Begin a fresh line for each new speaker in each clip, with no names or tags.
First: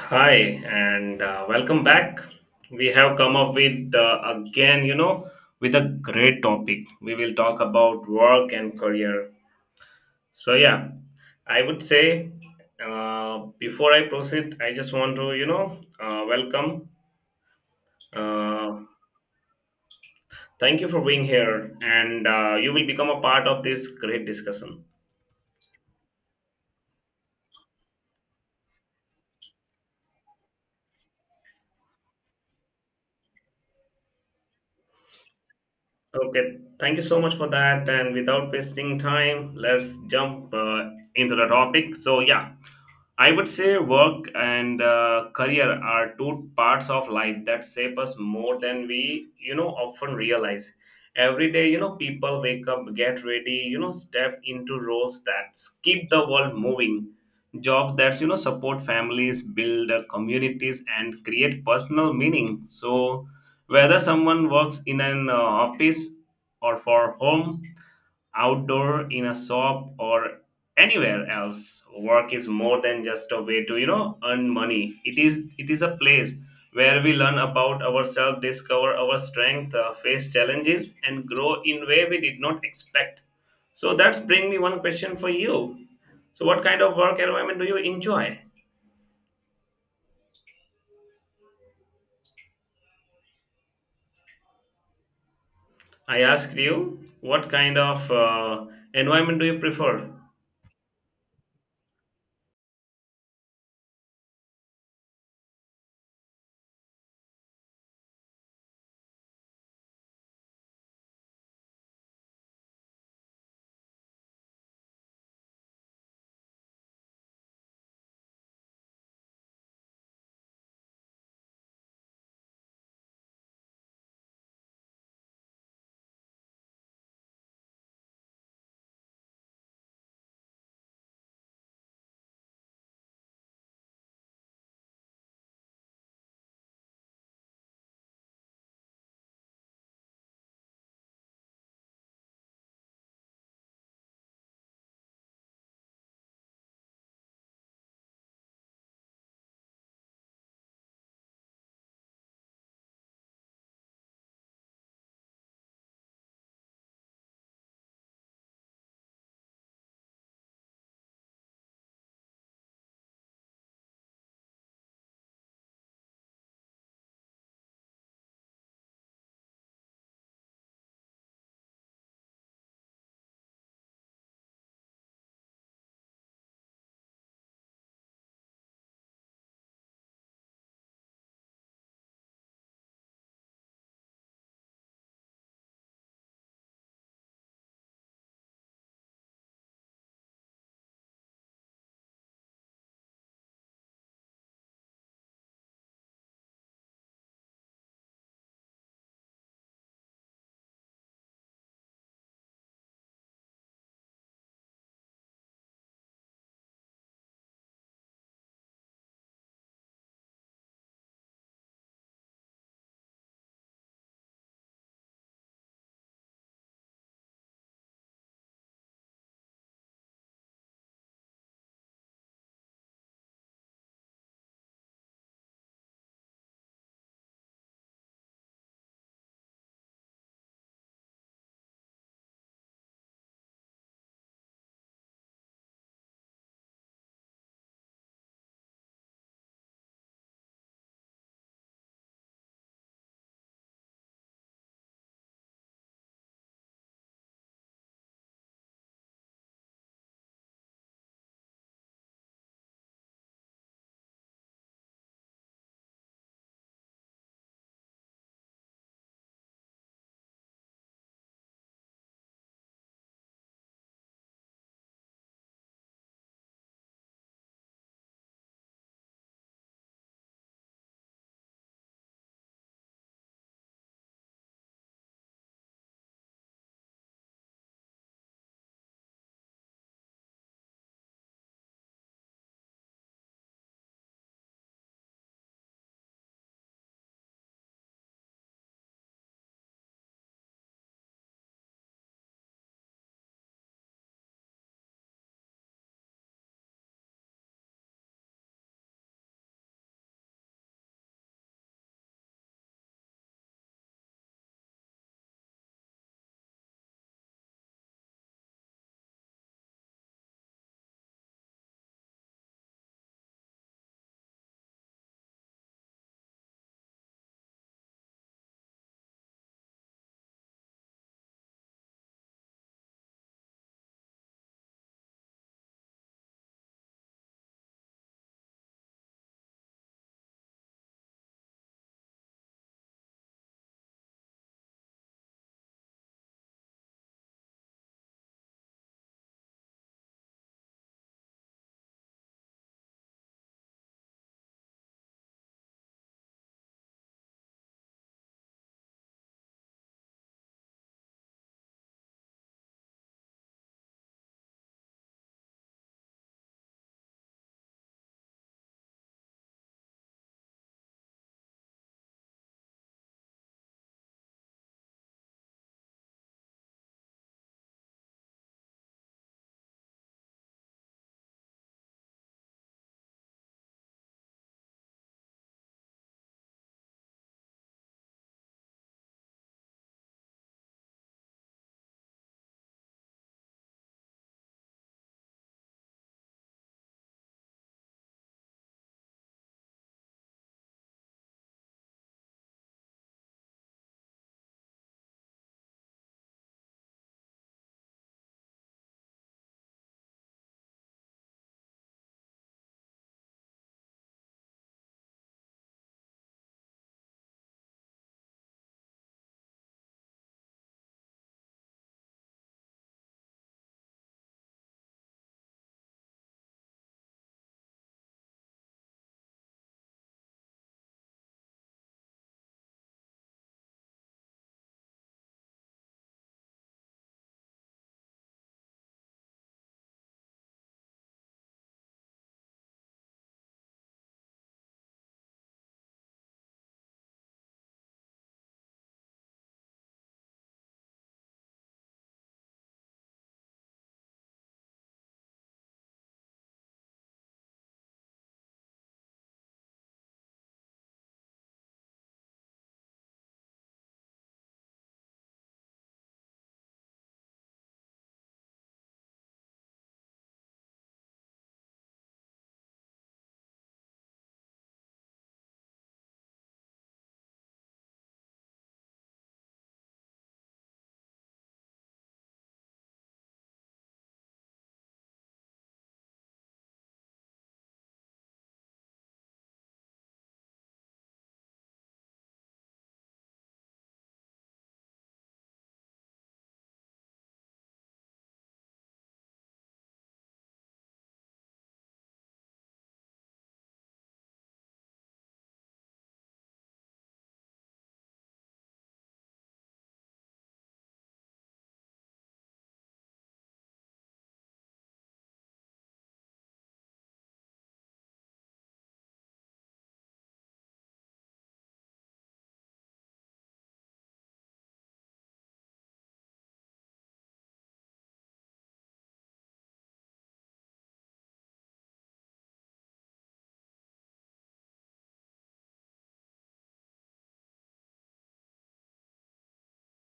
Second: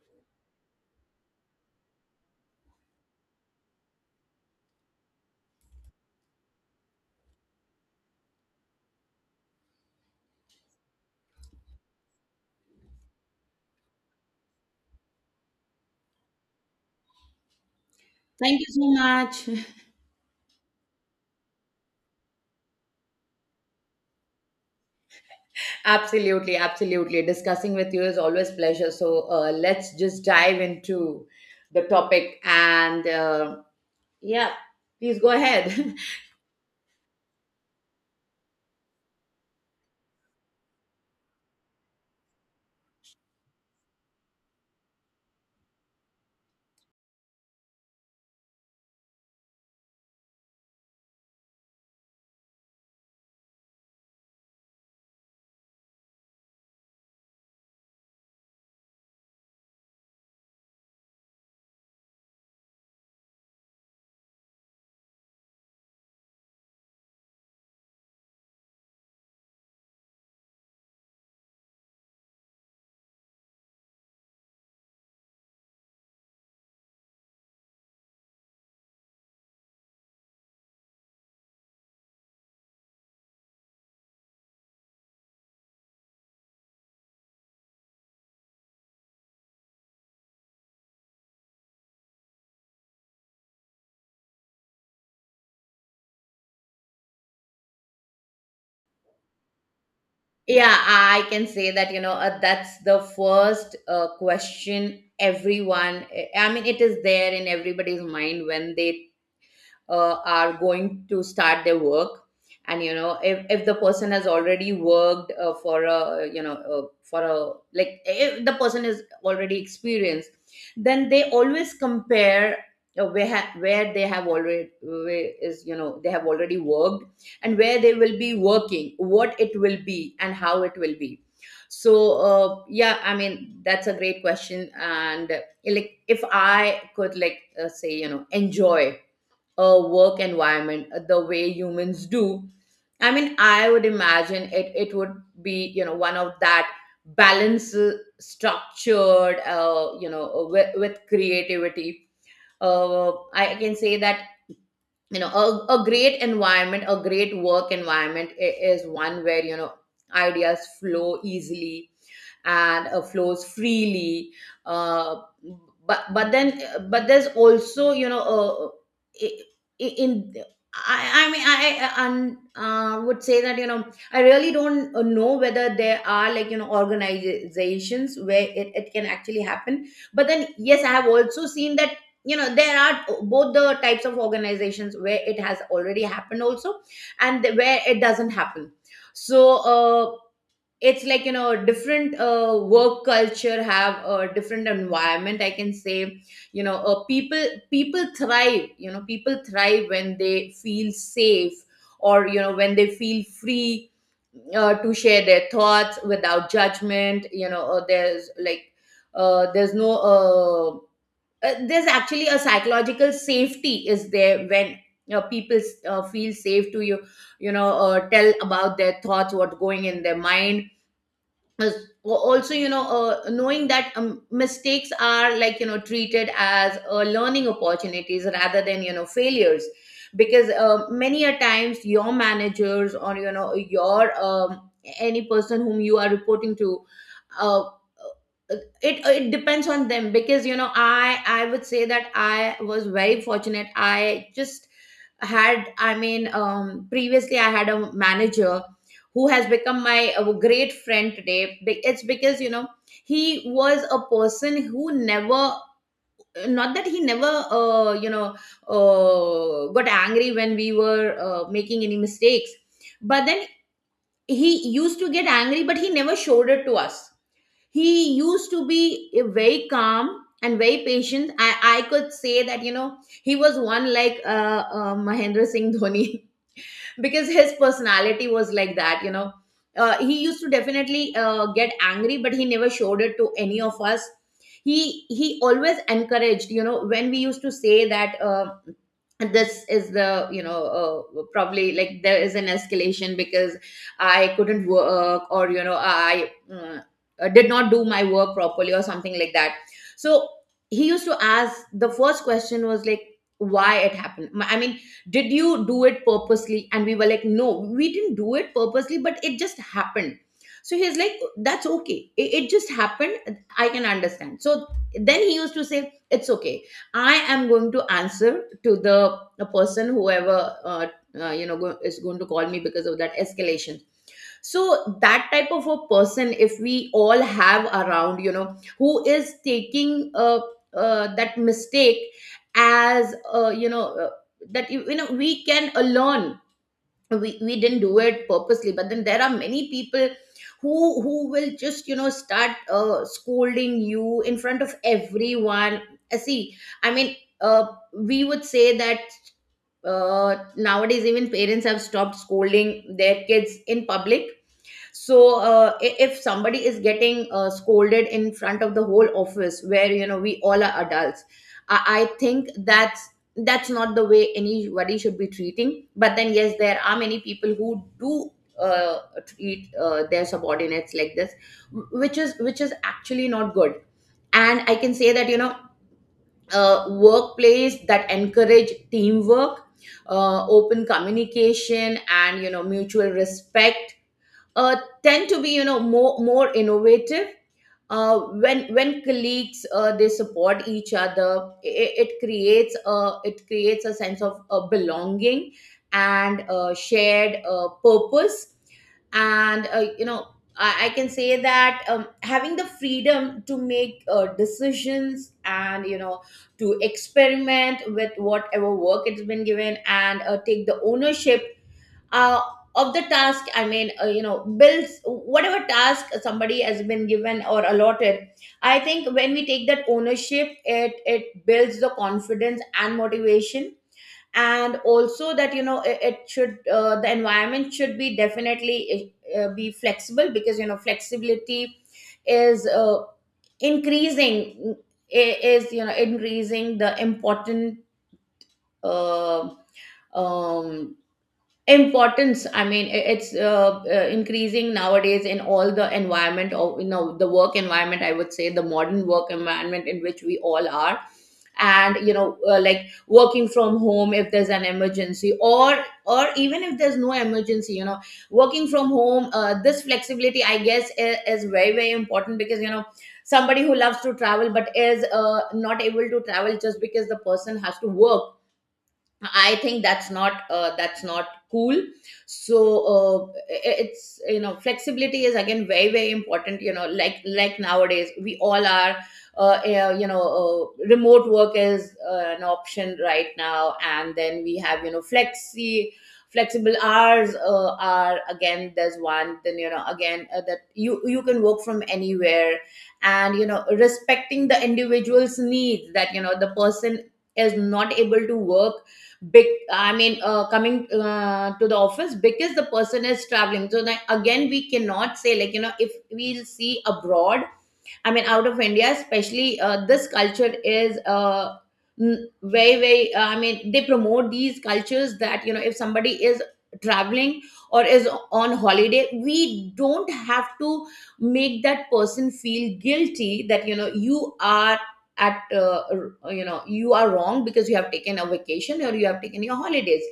Hi, and welcome back. We have come up with again, with a great topic. We will talk about work and career. So, yeah, I would say before I proceed, I just want to, welcome.
Thank you
Uh,
so much.
Thank you for being here, and you will become a part of this great discussion.
Absolutely, absolutely. Discussing with you is always pleasure. So let's just dive into the topic and yeah, please go ahead.
Okay, thank you so much for that. And without wasting time, let's jump into the topic. So, yeah, I would say work and career are two parts of life that shape us more than we, often realize. Every day, people wake up, get ready, step into roles that keep the world moving, jobs that, support families, build communities, and create personal meaning. So, whether someone works in an office or for home, outdoor in a shop or anywhere else, work is more than just a way to earn money. It is a place where we learn about ourselves, discover our strength, face challenges, and grow in way we did not expect. So that's bring me one question for you. So what kind of work environment do you enjoy? I asked you, what kind of environment do you prefer?
Yeah, I can say that that's the first question everyone. I mean, it is there in everybody's mind when they are going to start their work, and you know if the person has already worked for a you know for a like if the person is already experienced, then they always compare where they have already, where is you know they have already worked, and where they will be working, what it will be and how it will be. So uh, yeah I mean that's a great question and like if I could say you know enjoy work environment the way humans do. I mean I would imagine it would be you know one of that balance, structured, with creativity. I can say that you know a great environment, a great work environment is one where you know ideas flow easily and flows freely. Uh, but but then, but there's also you know I- in I, I mean I un- would say that you know I really don't know whether there are like you know organizations where it can actually happen, but then yes I have also seen that you know there are both the types of organizations where it has already happened also, and where it doesn't happen. So it's like you know different work culture have a different environment, I can say. You know people thrive, you know people thrive when they feel safe or you know when they feel free to share their thoughts without judgment. You know there's there's no, there's actually a psychological safety is there when you know people feel safe to tell about their thoughts, what's going in their mind. Also, you know knowing that mistakes are like you know treated as learning opportunities rather than you know failures, because many a times your managers or you know your any person whom you are reporting to, uh, it it depends on them. Because you know I would say that I was very fortunate. I just had, I mean previously I had a manager who has become my great friend today. It's because you know he was a person who never, not that he never got angry when we were making any mistakes, but then he used to get angry, but he never showed it to us. He used to be very calm and very patient. I could say that you know he was one like Mahendra Singh Dhoni because his personality was like that, you know. He used to definitely get angry, but he never showed it to any of us. He always encouraged. You know, when we used to say that this is the you know probably like there is an escalation because I couldn't work, or you know I did not do my work properly or something like that. So he used to ask, the first question was like, why it happened? I mean, did you do it purposely? And we were like, no, we didn't do it purposely, but it just happened. So he's like, that's okay, it just happened, I can understand. So then he used to say, it's okay, I am going to answer to the person whoever is going to call me because of that escalation. So that type of a person, if we all have around, you know, who is taking that mistake as that you know we can learn. We didn't do it purposely, but then there are many people who will just you know start scolding you in front of everyone. See, I mean, uh, we would say that uh, nowadays even parents have stopped scolding their kids in public. So if somebody is getting scolded in front of the whole office where you know we all are adults, I think that's not the way anybody should be treating. But then yes, there are many people who do uh, treat their subordinates like this, which is, which is actually not good. And I can say that you know workplace that encourage teamwork, open communication and you know mutual respect uh, tend to be you know more innovative. When colleagues they support each other, it creates a sense of belonging and shared purpose. And you know, I can say that having the freedom to make decisions and you know to experiment with whatever work it's been given and take the ownership uh, of the task. I mean you know bills, whatever task somebody has been given or allotted, I think when we take that ownership it builds the confidence and motivation. And also that you know it, it should the environment should be definitely be flexible, because you know flexibility is increasing is you know increasing the important uh, um importance. I mean it's increasing nowadays in all the environment of you know the work environment, I would say the modern work environment in which we all are. And you know like working from home, if there's an emergency, or even if there's no emergency, you know working from home, this flexibility I guess is very very important, because you know somebody who loves to travel but is not able to travel just because the person has to work, I think that's not, that's not cool. So uh, it's you know flexibility is again very very important. You know, like nowadays we all are. You know, remote work is an option right now, and then we have you know flexible hours are again there's one. Then you know again that you can work from anywhere, and you know respecting the individual's needs, that you know the person is not able to work big I mean coming to the office because the person is traveling. So then again we cannot say like, you know, if we'll see abroad, I mean out of India, especially this culture is very, very. I mean, they promote these cultures that you know, if somebody is traveling or is on holiday, we don't have to make that person feel guilty, that you know you are at you know you are wrong because you have taken a vacation or you have taken your holidays.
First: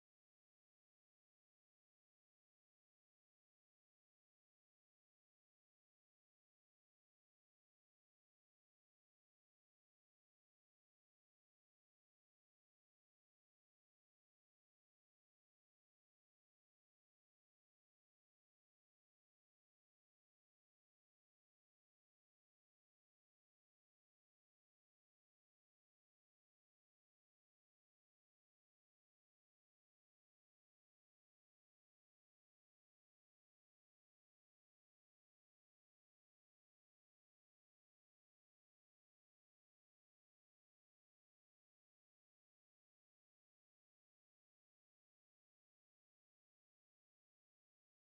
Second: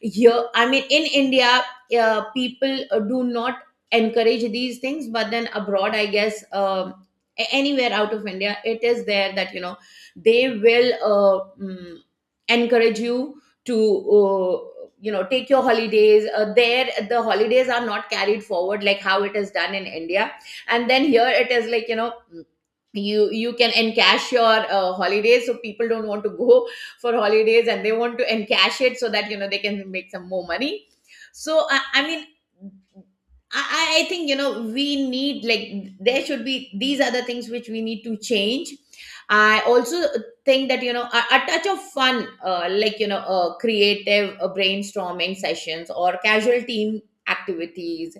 Here I mean in India, people do not encourage these things, but then abroad I guess a- anywhere out of India it is there that you know they will encourage you to you know take your holidays. There the holidays are not carried forward like how it is done in India, and then here it is like, you know, you can encash your holidays, so people don't want to go for holidays and they want to encash it so that you know they can make some more money. So I mean, I think you know we need like there should be, these are the things which we need to change. I also think that you know a touch of fun, like you know, creative brainstorming sessions or casual team activities,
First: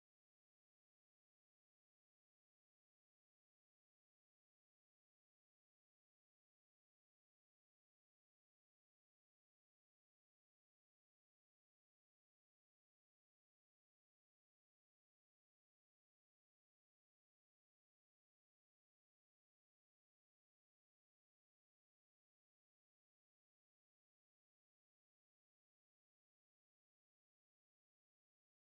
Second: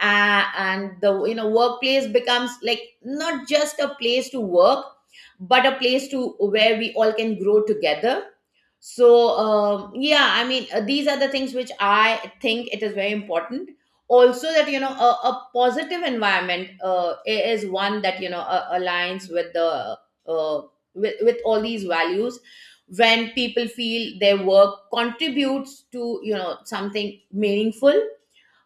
and the you know workplace becomes like not just a place to work, but a place to where we all can grow together. So these are the things which I think it is very important. Also that you know a positive environment is one that you know aligns with the uh, with all these values. When people feel their work contributes to you know something meaningful,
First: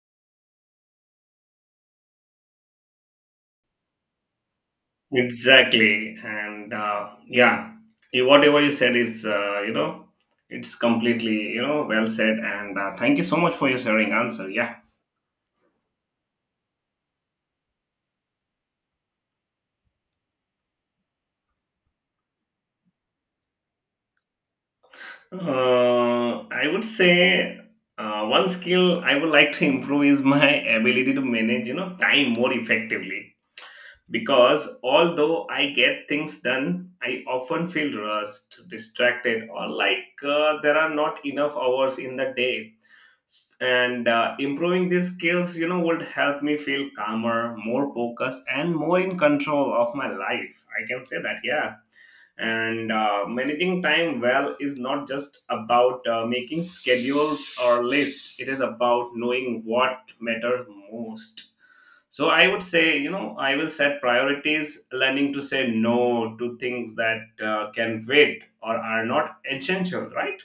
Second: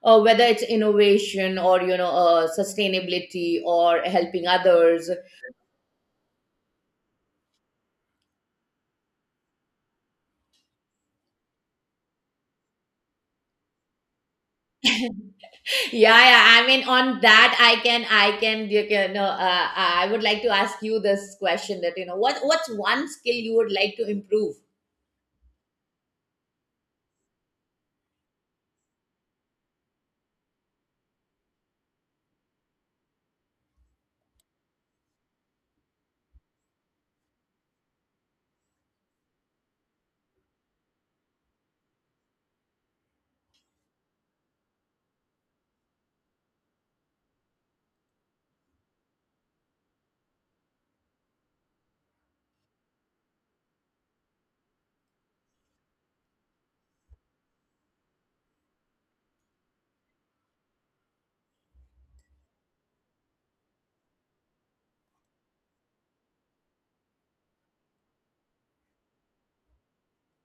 whether it's innovation or you know sustainability or helping others.
Exactly, and yeah, you- whatever you said is, it's completely, well said. And thank you so much for your sharing answer. Yeah,
Yeah, yeah, I mean, on that I can you can- know I would like to ask you this question, that you know what's one skill you would like to improve?
I would say one skill I would like to improve is my ability to manage, time more effectively. Because although I get things done, I often feel rushed, distracted, or like there are not enough hours in the day, and improving these skills would help me feel calmer, more focused, and more in control of my life, I can say that. Yeah, and managing time well is not just about making schedules or lists. It is about knowing what matters most. So I would say, I will set priorities, learning to say no to things that can wait or are not essential, right?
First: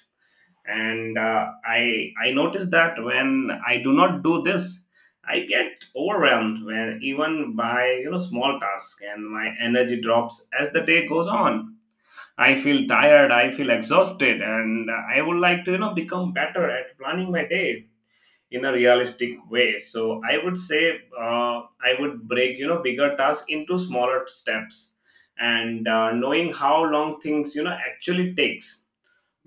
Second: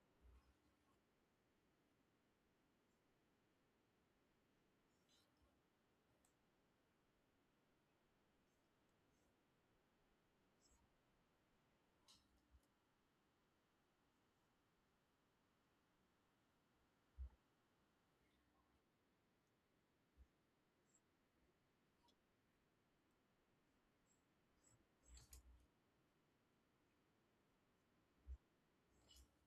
And I notice that when I do not do this, I get overwhelmed when even by small tasks, and my energy drops as the day goes on. I feel tired, I feel exhausted, and I would like to become better at planning my day in a realistic way. So I would say, I would break bigger tasks into smaller steps, and knowing how long things actually takes.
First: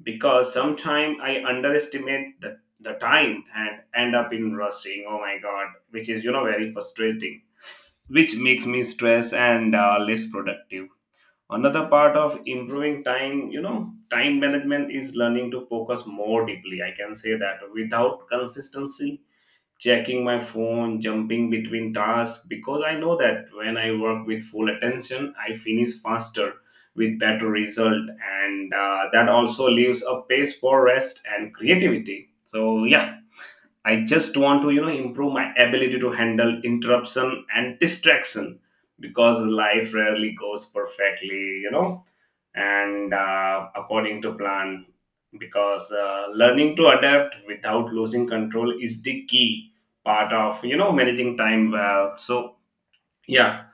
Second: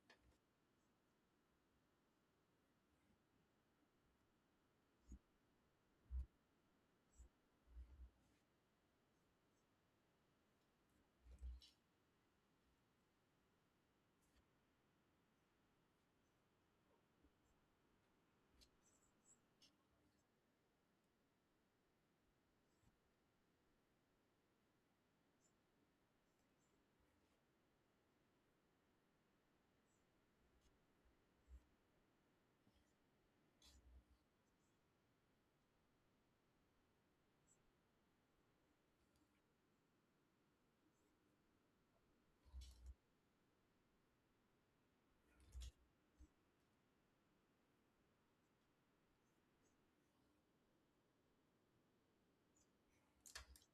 Because sometimes I underestimate the time and end up in rushing. Oh my god, which is very frustrating, which makes me stress and less productive. Another part of improving time, time management is learning to focus more deeply. I can say that without consistency checking my phone, jumping between tasks. Because I know that when I work with full attention, I finish faster with better result, and that also leaves a space for rest and creativity. So yeah, I just want to improve my ability to handle interruption and distraction, because life rarely goes perfectly, and according to plan. Because learning to adapt without losing control is the key part of managing time well. So yeah,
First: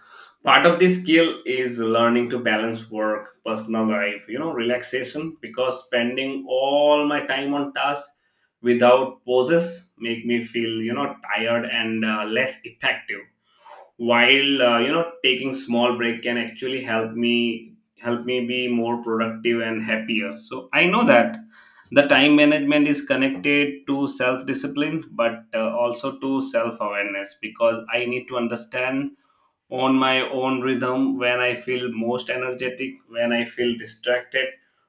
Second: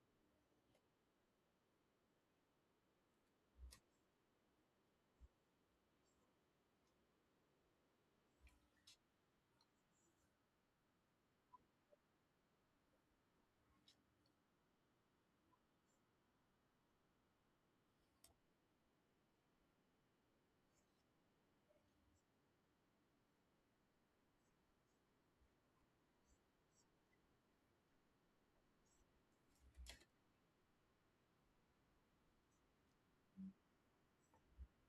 part of this skill is learning to balance work, personal life, relaxation. Because spending all my time on tasks without pauses make me feel tired and less effective, while taking small break can actually help me, help me be more productive and happier. So I know that the time management is connected to self discipline, but also to self awareness, because I need to understand on my own rhythm, when I feel most energetic, when I feel distracted,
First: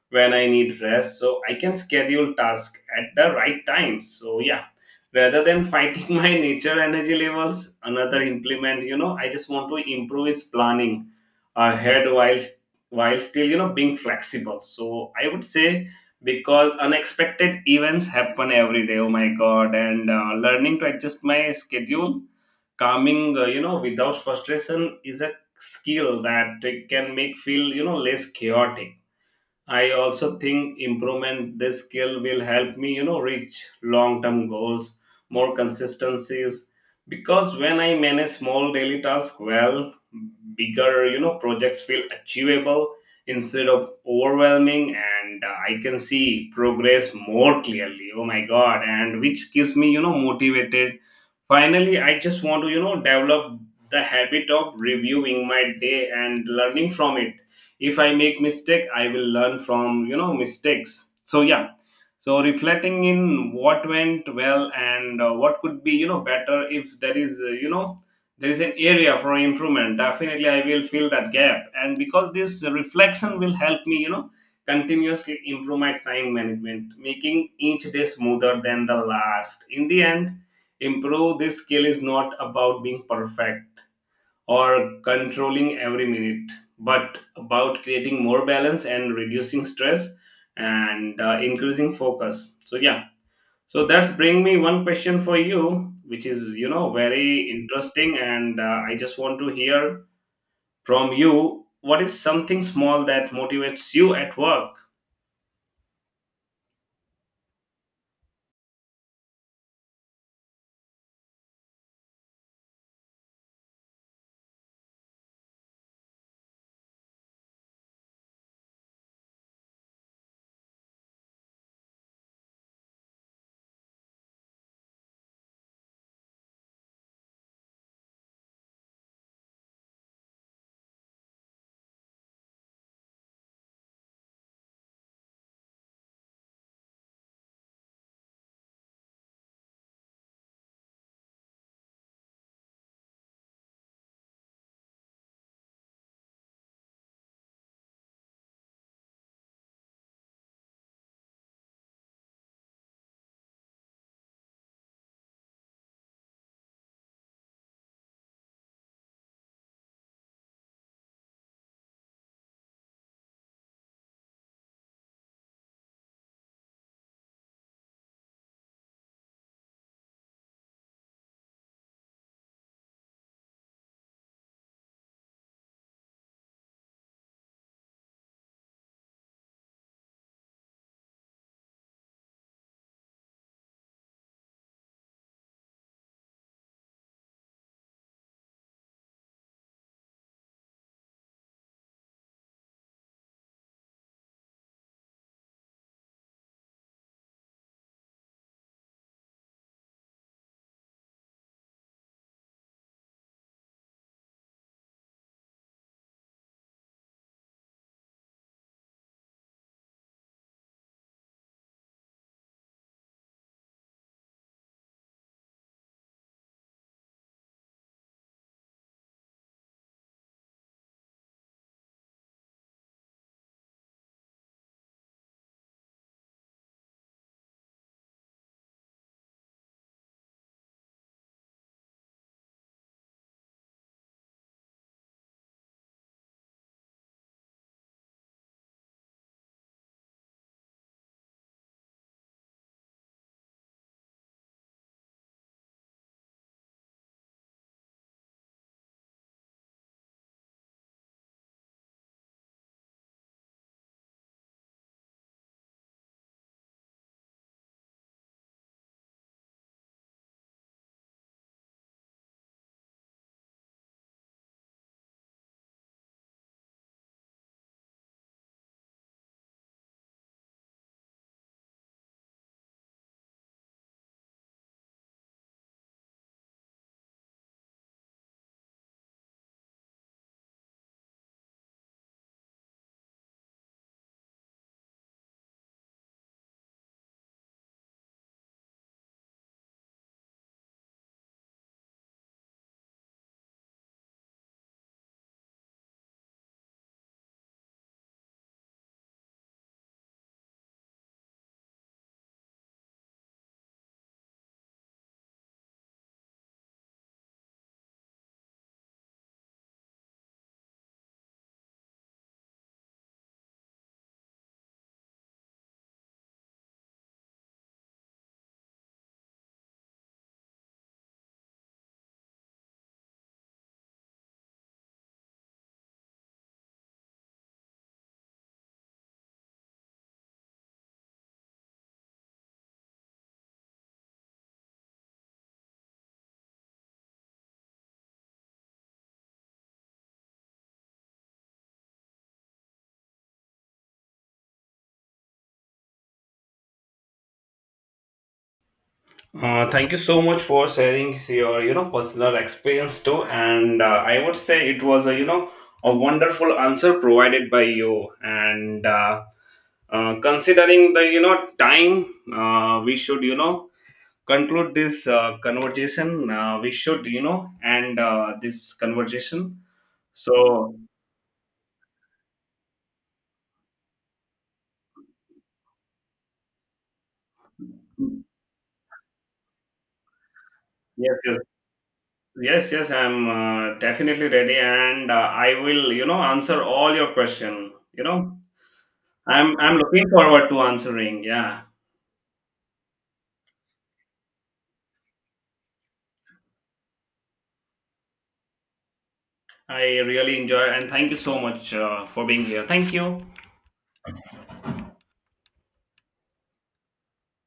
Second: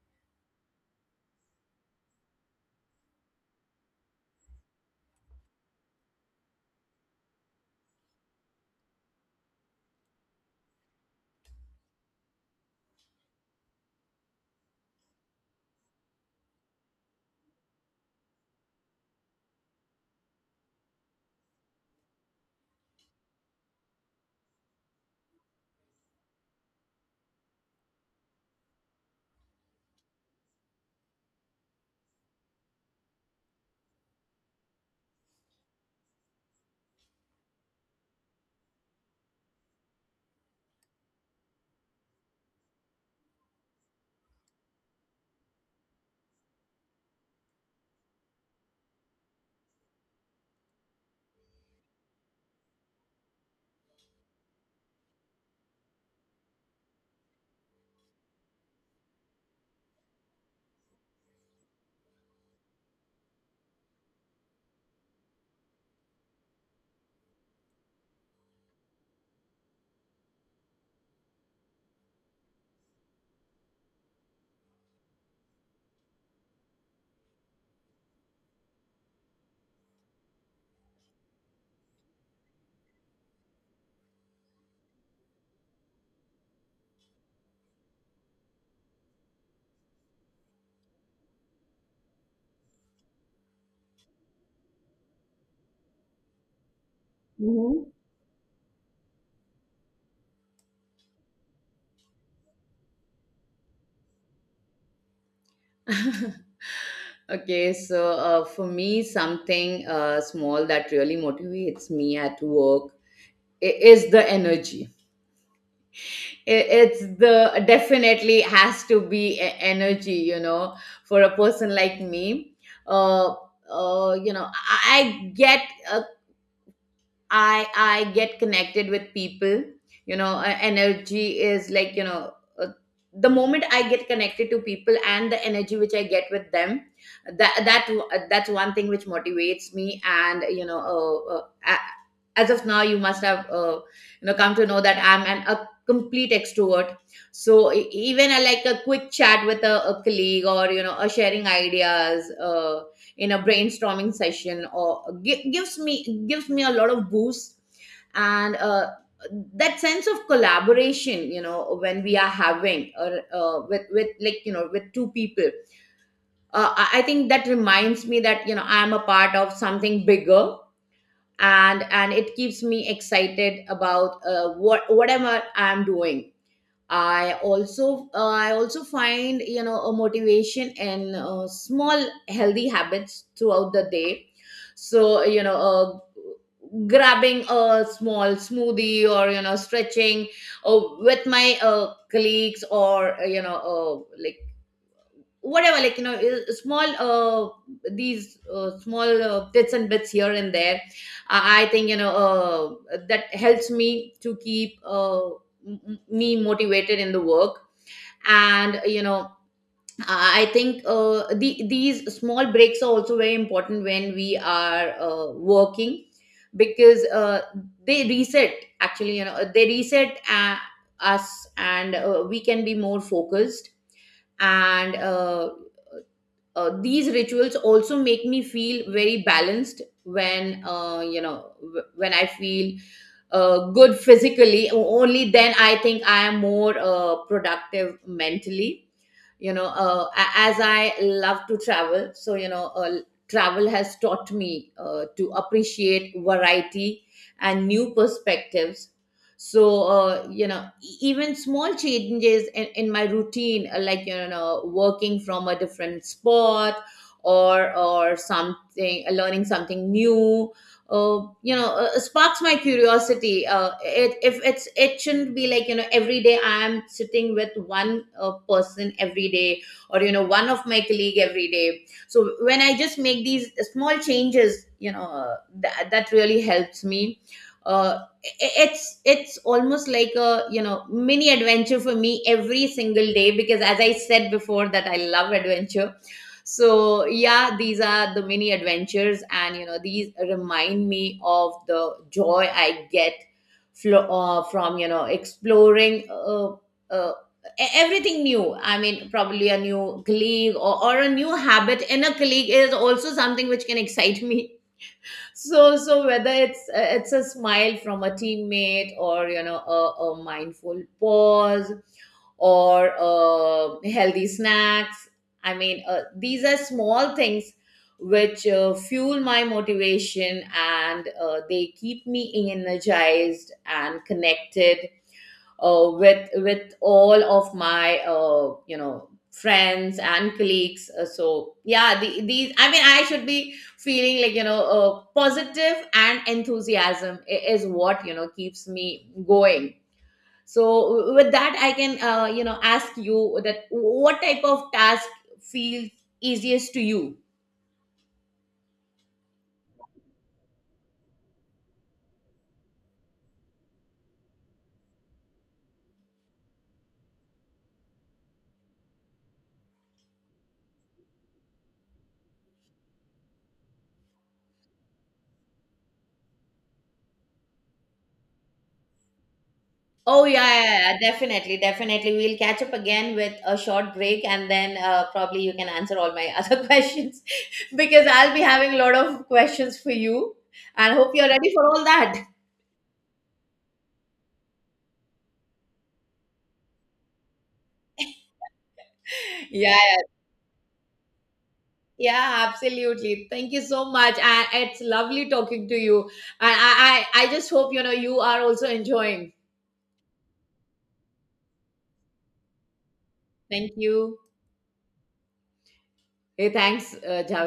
when I need rest. So I can schedule tasks at the right times. So yeah, rather than fighting my nature energy levels, another implement, I just want to improve is planning ahead while still, being flexible. So I would say, because unexpected events happen every day. Oh my god, and learning to adjust my schedule calming without frustration is a skill that it can make feel less chaotic. I also think improvement this skill will help me reach long term goals more consistencies. Because when I manage small daily tasks well, bigger projects feel achievable instead of overwhelming, and I can see progress more clearly. Oh my god, and which keeps me motivated. Finally, I just want to, develop the habit of reviewing my day and learning from it. If I make mistake, I will learn from, mistakes. So yeah. So reflecting in what went well and what could be, better. If there is, there is an area for improvement, definitely, I will fill that gap. And because this reflection will help me, continuously improve my time management, making each day smoother than the last. In the end, improve this skill is not about being perfect or controlling every minute, but about creating more balance and reducing stress and increasing focus. So yeah, so that's bring me one question for you, which is very
Mhm.
interesting, and I just want to hear from you, what is something small that motivates you at work?
Okay, so for me something small that really motivates me at work is the energy. I- it's the definitely has to be energy, you know, for a person like me. uh, you know, I get, I get connected with people. You know, energy is like, you know, uh, the moment I get connected to people and the energy which I get with them, that, that's one thing which motivates me. And you know, uh, uh, as of now, you must have you know come to know that I'm an a complete extrovert. So even a, like a quick chat with a colleague, or you know, a sharing ideas in a brainstorming session, or gi- gives me a lot of boost. And That sense of collaboration, you know, when we are having, or with like, you know, with two people, I think that reminds me that, you know, I'm a part of something bigger, and it keeps me excited about whatever I'm doing. I also find, you know, a motivation in small healthy habits throughout the day. So you know, grabbing a small smoothie, or you know, stretching with my colleagues, or you know, like whatever like you know small these small bits and bits here and there. I think, you know, that helps me to keep me motivated in the work. And you know, I think these small breaks are also very important when we are working, because they reset, actually, you know, they reset us, and we can be more focused. And These rituals also make me feel very balanced when, you know, when I feel good physically. Only then I think I am more productive mentally. You know, as I love to travel, so you know, travel has taught me to appreciate variety and new perspectives. So you know, even small changes in my routine, like you know, working from a different spot, or something, learning something new, you know, sparks my curiosity. If it's, it shouldn't be like, you know, every day I am sitting with one person every day, or you know, one of my colleague every day. So when I just make these small changes, you know, that really helps me. uh, it's almost like a, you know, mini adventure for me every single day, because as I said before, that I love adventure. So yeah, these are the mini adventures, and you know, these remind me of the joy I get from, you know, exploring uh, everything new. I mean probably a new colleague, or a new habit in a colleague, is also something which can excite me. So so whether it's a smile from a teammate, or you know, a mindful pause, or healthy snacks. I mean, these are small things which fuel my motivation, and they keep me energized and connected with all of my you know, friends and colleagues. So yeah, these, I mean, I should be feeling like, you know, positive, and enthusiasm is what, you know, keeps me going. So with that, I can you know ask you, that what type of task feels easiest to you.
Thank you so much for sharing your personal experience too, and I would say it was a a wonderful answer provided by you, and considering the time, we should conclude this conversation. We should end this conversation.
Oh, yeah, yeah,
So
yeah, yeah. Definitely, definitely. We'll catch up again with a short break, and then probably you can answer all my other questions, because I'll be having a lot of questions for you, and hope
yes,
you're
yes,
ready for all that.
yes, yes, I'm definitely ready, and I will answer all your question. I'm
Yeah,
I'm
yeah,
looking forward to answering. Yeah,
yeah, absolutely. Thank you so much. It's lovely talking to you. And I just hope, you know, you are also enjoying.
I really enjoy, and thank you so much for being here. Thank you.
Thank you. Hey, thanks, Jha.